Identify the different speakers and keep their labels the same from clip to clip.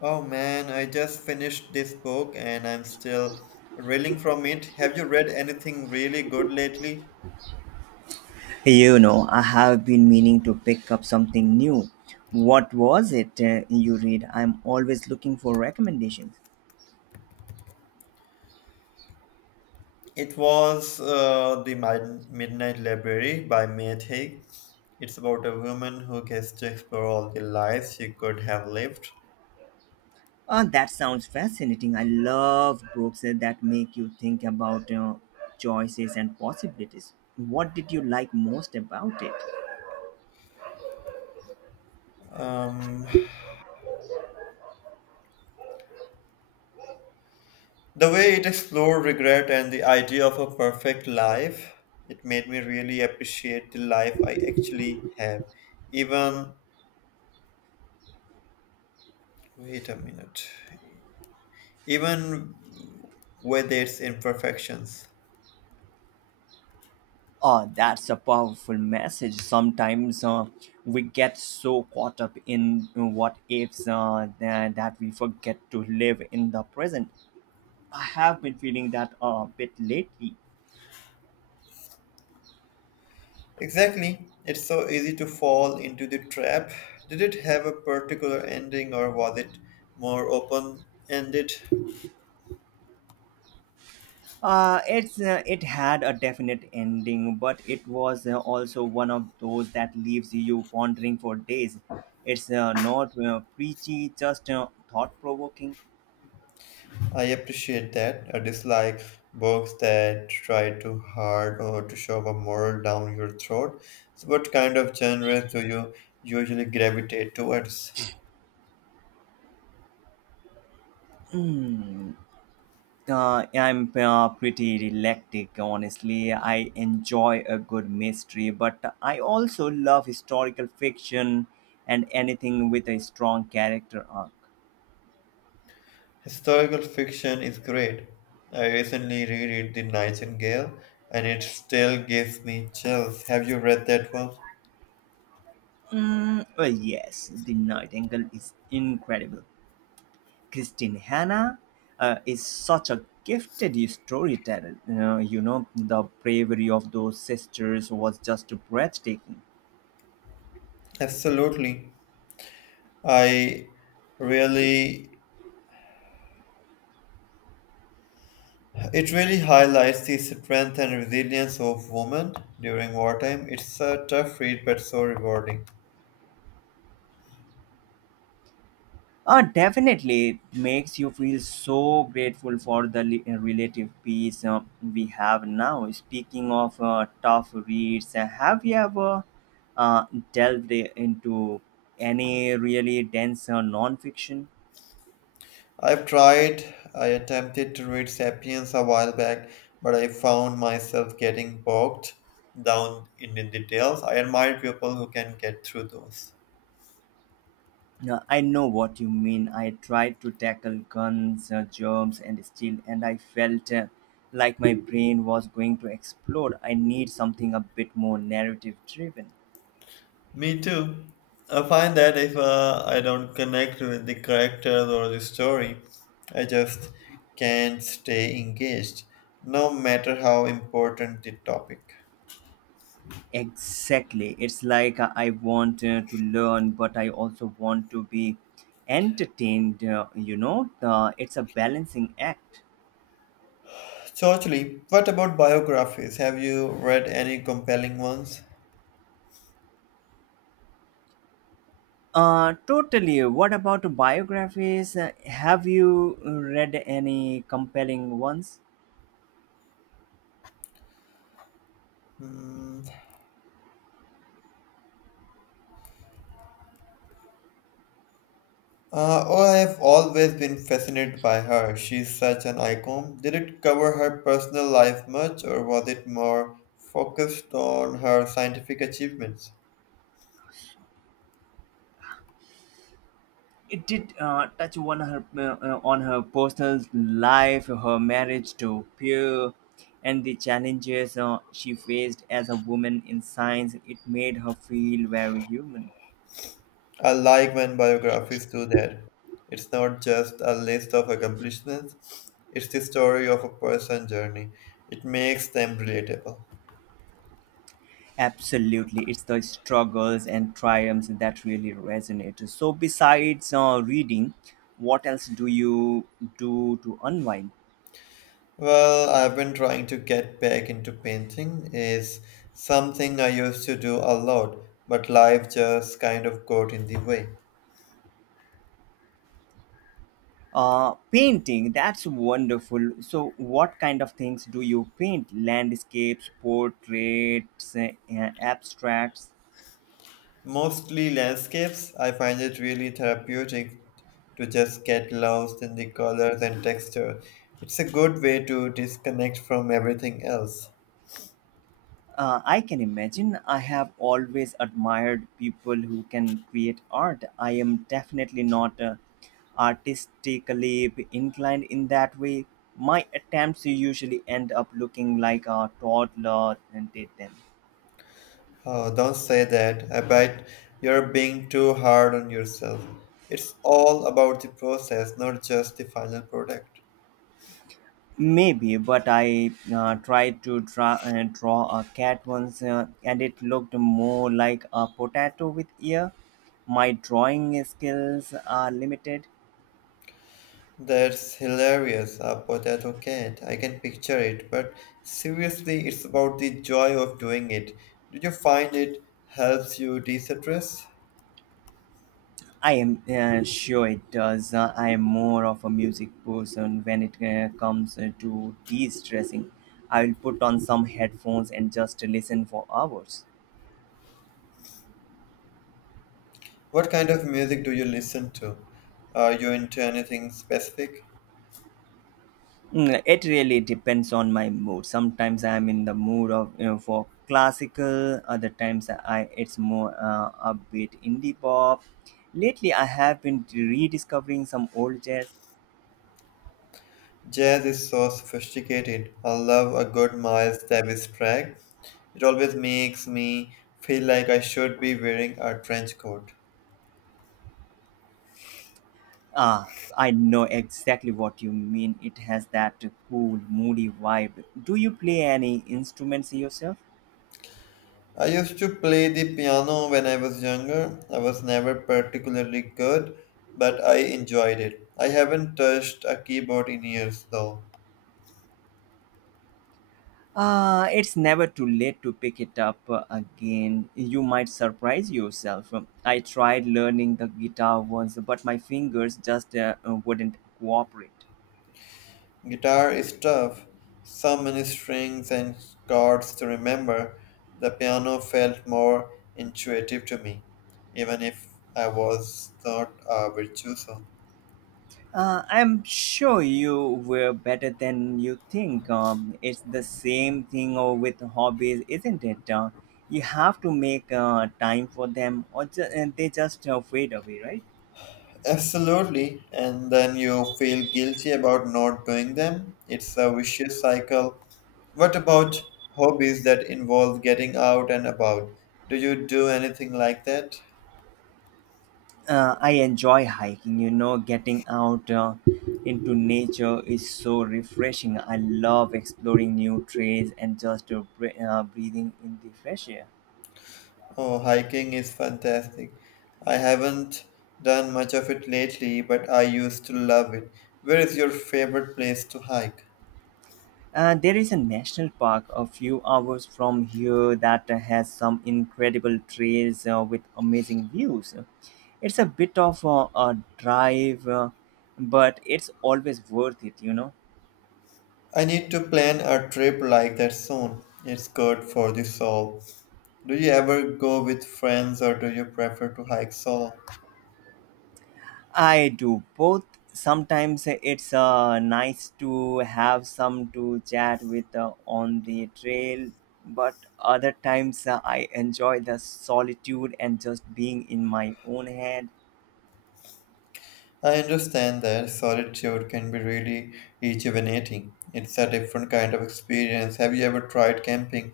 Speaker 1: Oh man, I just finished this book and I'm still reeling from it. Have you read anything really good lately?
Speaker 2: You know, I have been meaning to pick up something new. What was it you read? I'm always looking for recommendations.
Speaker 1: It was Midnight Library by Matt Haig. It's about a woman who gets to explore all the lives she could have lived.
Speaker 2: Oh, that sounds fascinating. I love books that make you think about choices and possibilities. What did you like most about it?
Speaker 1: Um, the way it explored regret and the idea of a perfect life, it made me really appreciate the life I actually have. Even, wait a minute. Even with its imperfections.
Speaker 2: Oh, that's a powerful message. Sometimes we get so caught up in what ifs that we forget to live in the present. I have been feeling that a bit lately.
Speaker 1: Exactly. It's so easy to fall into the trap. Did it have a particular ending or was it more open ended?
Speaker 2: It had a definite ending, but it was also one of those that leaves you pondering for days. It's not preachy, just thought provoking.
Speaker 1: I appreciate that. I dislike books that try too hard or to shove a moral down your throat. So, what kind of genres do you usually gravitate towards?
Speaker 2: Hmm. I'm pretty eclectic, honestly. I enjoy a good mystery, but I also love historical fiction and anything with a strong character arc.
Speaker 1: Historical fiction is great. I recently reread The Nightingale and it still gives me chills. Have you read that one?
Speaker 2: Mm, well, yes, The Nightingale is incredible. Christine Hanna is such a gifted storyteller. You know, the bravery of those sisters was just breathtaking.
Speaker 1: Absolutely. I really It really highlights the strength and resilience of women during wartime. It's a tough read but so rewarding.
Speaker 2: Definitely, it makes you feel so grateful for the relative peace we have now. Speaking of tough reads, have you ever uh, delved into any really dense non-fiction?
Speaker 1: I attempted to read Sapiens a while back, but I found myself getting bogged down in the details. I admire people who can get through those.
Speaker 2: No, I know what you mean. I tried to tackle guns, germs, and steel, and I felt like my brain was going to explode. I need something a bit more narrative driven.
Speaker 1: Me too. I find that if I don't connect with the characters or the story, I just can't stay engaged, no matter how important the topic.
Speaker 2: Exactly. It's like I want to learn, but I also want to be entertained, you know? It's a balancing act.
Speaker 1: So, actually, what about biographies? Have you read any compelling ones?
Speaker 2: Totally. What about biographies? Have you read any compelling ones?
Speaker 1: Hmm. Oh, I have always been fascinated by her. She's such an icon. Did it cover her personal life much, or was it more focused on her scientific achievements?
Speaker 2: It did touch on her personal life, her marriage to Pierre, and the challenges she faced as a woman in science. It made her feel very human.
Speaker 1: I like when biographies do that. It's not just a list of accomplishments, it's the story of a person's journey. It makes them relatable.
Speaker 2: Absolutely, it's the struggles and triumphs that really resonate. So, besides reading, what else do you do to unwind?
Speaker 1: Well, I've been trying to get back into painting. Is something I used to do a lot, but life just kind of got in the way.
Speaker 2: Painting, that's wonderful. So, what kind of things do you paint? Landscapes, portraits, abstracts?
Speaker 1: Mostly landscapes, I find it really therapeutic to just get lost in the colors and texture. It's a good way to disconnect from everything else.
Speaker 2: I can imagine. I have always admired people who can create art. I am definitely not artistically inclined in that way. My attempts usually end up looking like a toddler and did them.
Speaker 1: Oh, don't say that. I bet you're being too hard on yourself. It's all about the process, not just the final product.
Speaker 2: Maybe, but I draw a cat once and it looked more like a potato with ear. My drawing skills are limited.
Speaker 1: That's hilarious, a potato cat. I can picture it, but seriously, it's about the joy of doing it. Do you find it helps you de stress?
Speaker 2: I am sure it does. I am more of a music person when it comes to de stressing. I will put on some headphones and just listen for hours.
Speaker 1: What kind of music do you listen to? Are you into anything specific?
Speaker 2: Mm, it really depends on my mood. Sometimes I'm in the mood for classical. Other times I it's more upbeat indie pop. Lately, I have been rediscovering some old jazz.
Speaker 1: Jazz is so sophisticated. I love a good Miles Davis track. It always makes me feel like I should be wearing a trench coat.
Speaker 2: Ah, I know exactly what you mean. It has that cool, moody vibe. Do you play any instruments yourself?
Speaker 1: I used to play the piano when I was younger. I was never particularly good, but I enjoyed it. I haven't touched a keyboard in years though.
Speaker 2: It's never too late to pick it up again. You might surprise yourself. I tried learning the guitar once, but my fingers just wouldn't cooperate.
Speaker 1: Guitar is tough, so many strings and chords to remember. The piano felt more intuitive to me, even if I was not a virtuoso.
Speaker 2: I'm sure you were better than you think. It's the same thing with hobbies, isn't it? You have to make time for them, and they just fade away, right?
Speaker 1: Absolutely, and then you feel guilty about not doing them. It's a vicious cycle. What about hobbies that involve getting out and about? Do you do anything like that?
Speaker 2: I enjoy hiking. You know, getting out into nature is so refreshing. I love exploring new trails and just breathing in the fresh air.
Speaker 1: Oh, hiking is fantastic. I haven't done much of it lately, but I used to love it. Where is your favorite place to hike?
Speaker 2: There is a national park a few hours from here that has some incredible trails with amazing views. It's a bit of a drive, but it's always worth it, you know.
Speaker 1: I need to plan a trip like that soon. It's good for the soul. Do you ever go with friends or do you prefer to hike solo?
Speaker 2: I do both. Sometimes it's nice to have some to chat with on the trail, but other times I enjoy the solitude and just being in my own head.
Speaker 1: I understand that solitude can be really rejuvenating. It's a different kind of experience. Have you ever tried camping?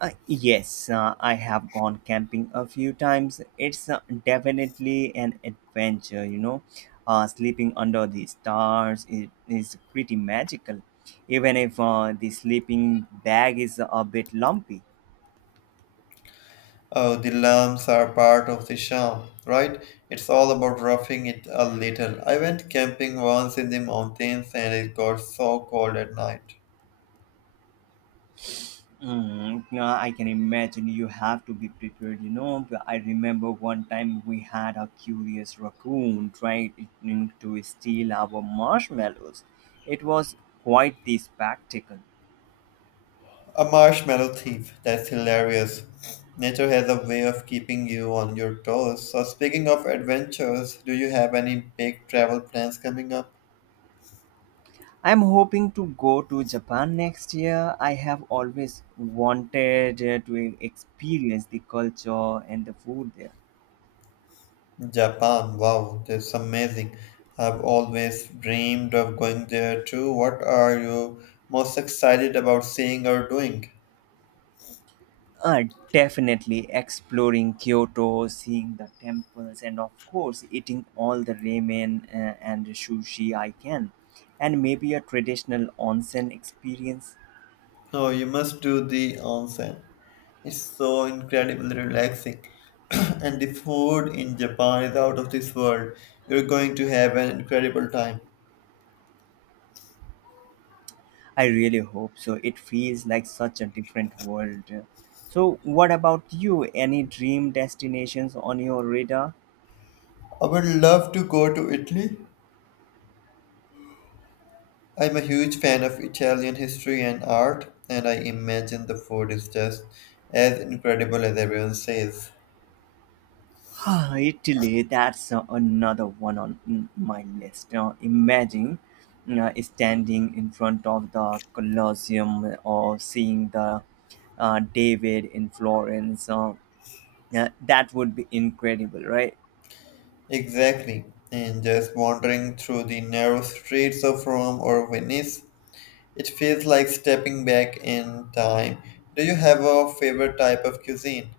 Speaker 2: Yes, I have gone camping a few times. It's definitely an adventure, you know. Sleeping under the stars is pretty magical, even if the sleeping bag is a bit lumpy.
Speaker 1: Oh, the lumps are part of the charm, right? It's all about roughing it a little. I went camping once in the mountains and it got so cold at night.
Speaker 2: Mm, now I can imagine you have to be prepared, you know. But I remember one time we had a curious raccoon trying to steal our marshmallows. It was quite the spectacle.
Speaker 1: A marshmallow thief, that's hilarious. Nature has a way of keeping you on your toes. So, speaking of adventures, do you have any big travel plans coming up?
Speaker 2: I'm hoping to go to Japan next year. I have always wanted to experience the culture and the food there.
Speaker 1: Japan, wow, that's amazing. I've always dreamed of going there too. What are you most excited about seeing or doing?
Speaker 2: Uh, Definitely exploring Kyoto, seeing the temples, and of course, eating all the ramen and sushi I can. And maybe a traditional onsen experience.
Speaker 1: Oh, you must do the onsen. It's so incredibly relaxing. And the food in Japan is out of this world. You're going to have an incredible time.
Speaker 2: I really hope so. It feels like such a different world. So, what about you? Any dream destinations on your radar?
Speaker 1: I would love to go to Italy. I'm a huge fan of Italian history and art, and I imagine the food is just as incredible as everyone says.
Speaker 2: Ah, Italy, that's another one on my list. Imagine standing in front of the Colosseum or seeing the David in Florence. That would be incredible, right?
Speaker 1: Exactly. And just wandering through the narrow streets of Rome or Venice, it feels like stepping back in time. Do you have a favorite type of cuisine?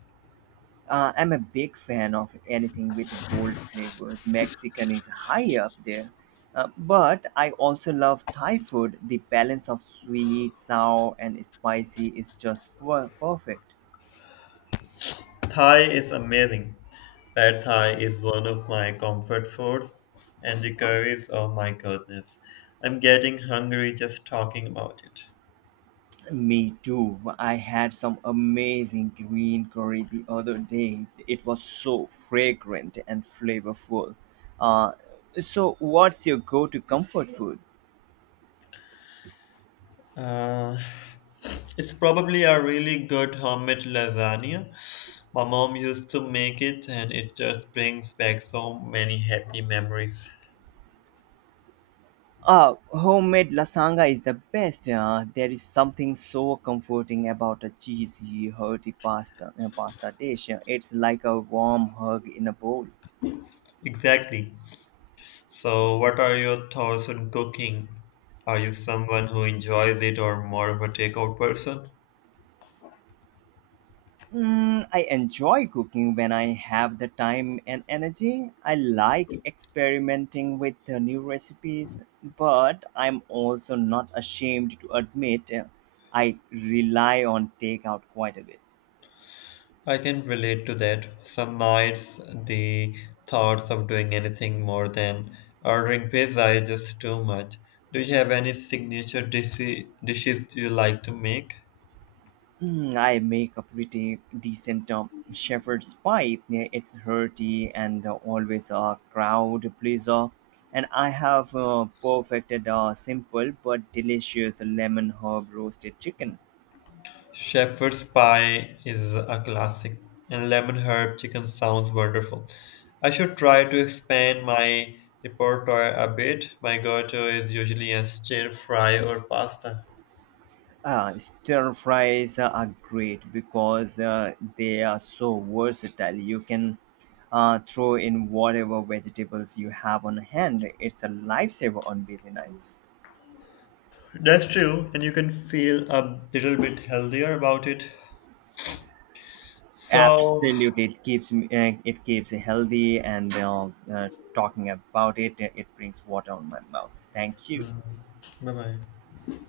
Speaker 2: I'm a big fan of anything with bold flavors. Mexican is high up there. But I also love Thai food. The balance of sweet, sour, and spicy is just perfect.
Speaker 1: Thai is amazing. Pad Thai is one of my comfort foods, and the curries, oh my goodness. I'm getting hungry just talking about it.
Speaker 2: Me too. I had some amazing green curry the other day. It was so fragrant and flavorful. Uh, so, what's your go to comfort food?
Speaker 1: Uh, it's probably a really good homemade lasagna. My mom used to make it, and it just brings back so many happy memories.
Speaker 2: Homemade lasagna is the best. There is something so comforting about a cheesy, hearty pasta dish. It's like a warm hug in a bowl.
Speaker 1: Exactly. So, what are your thoughts on cooking? Are you someone who enjoys it or more of a takeout person?
Speaker 2: Mm, I enjoy cooking when I have the time and energy. I like experimenting with the new recipes, but I'm also not ashamed to admit I rely on takeout quite a bit.
Speaker 1: I can relate to that. Some nights, the thoughts of doing anything more than ordering pizza is just too much. Do you have any dishes you like to make?
Speaker 2: Mm, I make a pretty decent shepherd's pie. Yeah, it's hearty and always a crowd pleaser. And I have perfected a simple but delicious lemon herb roasted chicken.
Speaker 1: Shepherd's pie is a classic, and lemon herb chicken sounds wonderful. I should try to expand my repertoire a bit. My go-to is usually a stir fry or pasta.
Speaker 2: Stir fries are great because they are so versatile. You can throw in whatever vegetables you have on hand. It's a lifesaver on busy nights.
Speaker 1: That's true, and you can feel a little bit healthier about it. So,
Speaker 2: Absolutely, it keeps me healthy, and talking about it, it brings water on my mouth. Thank you.
Speaker 1: bye bye.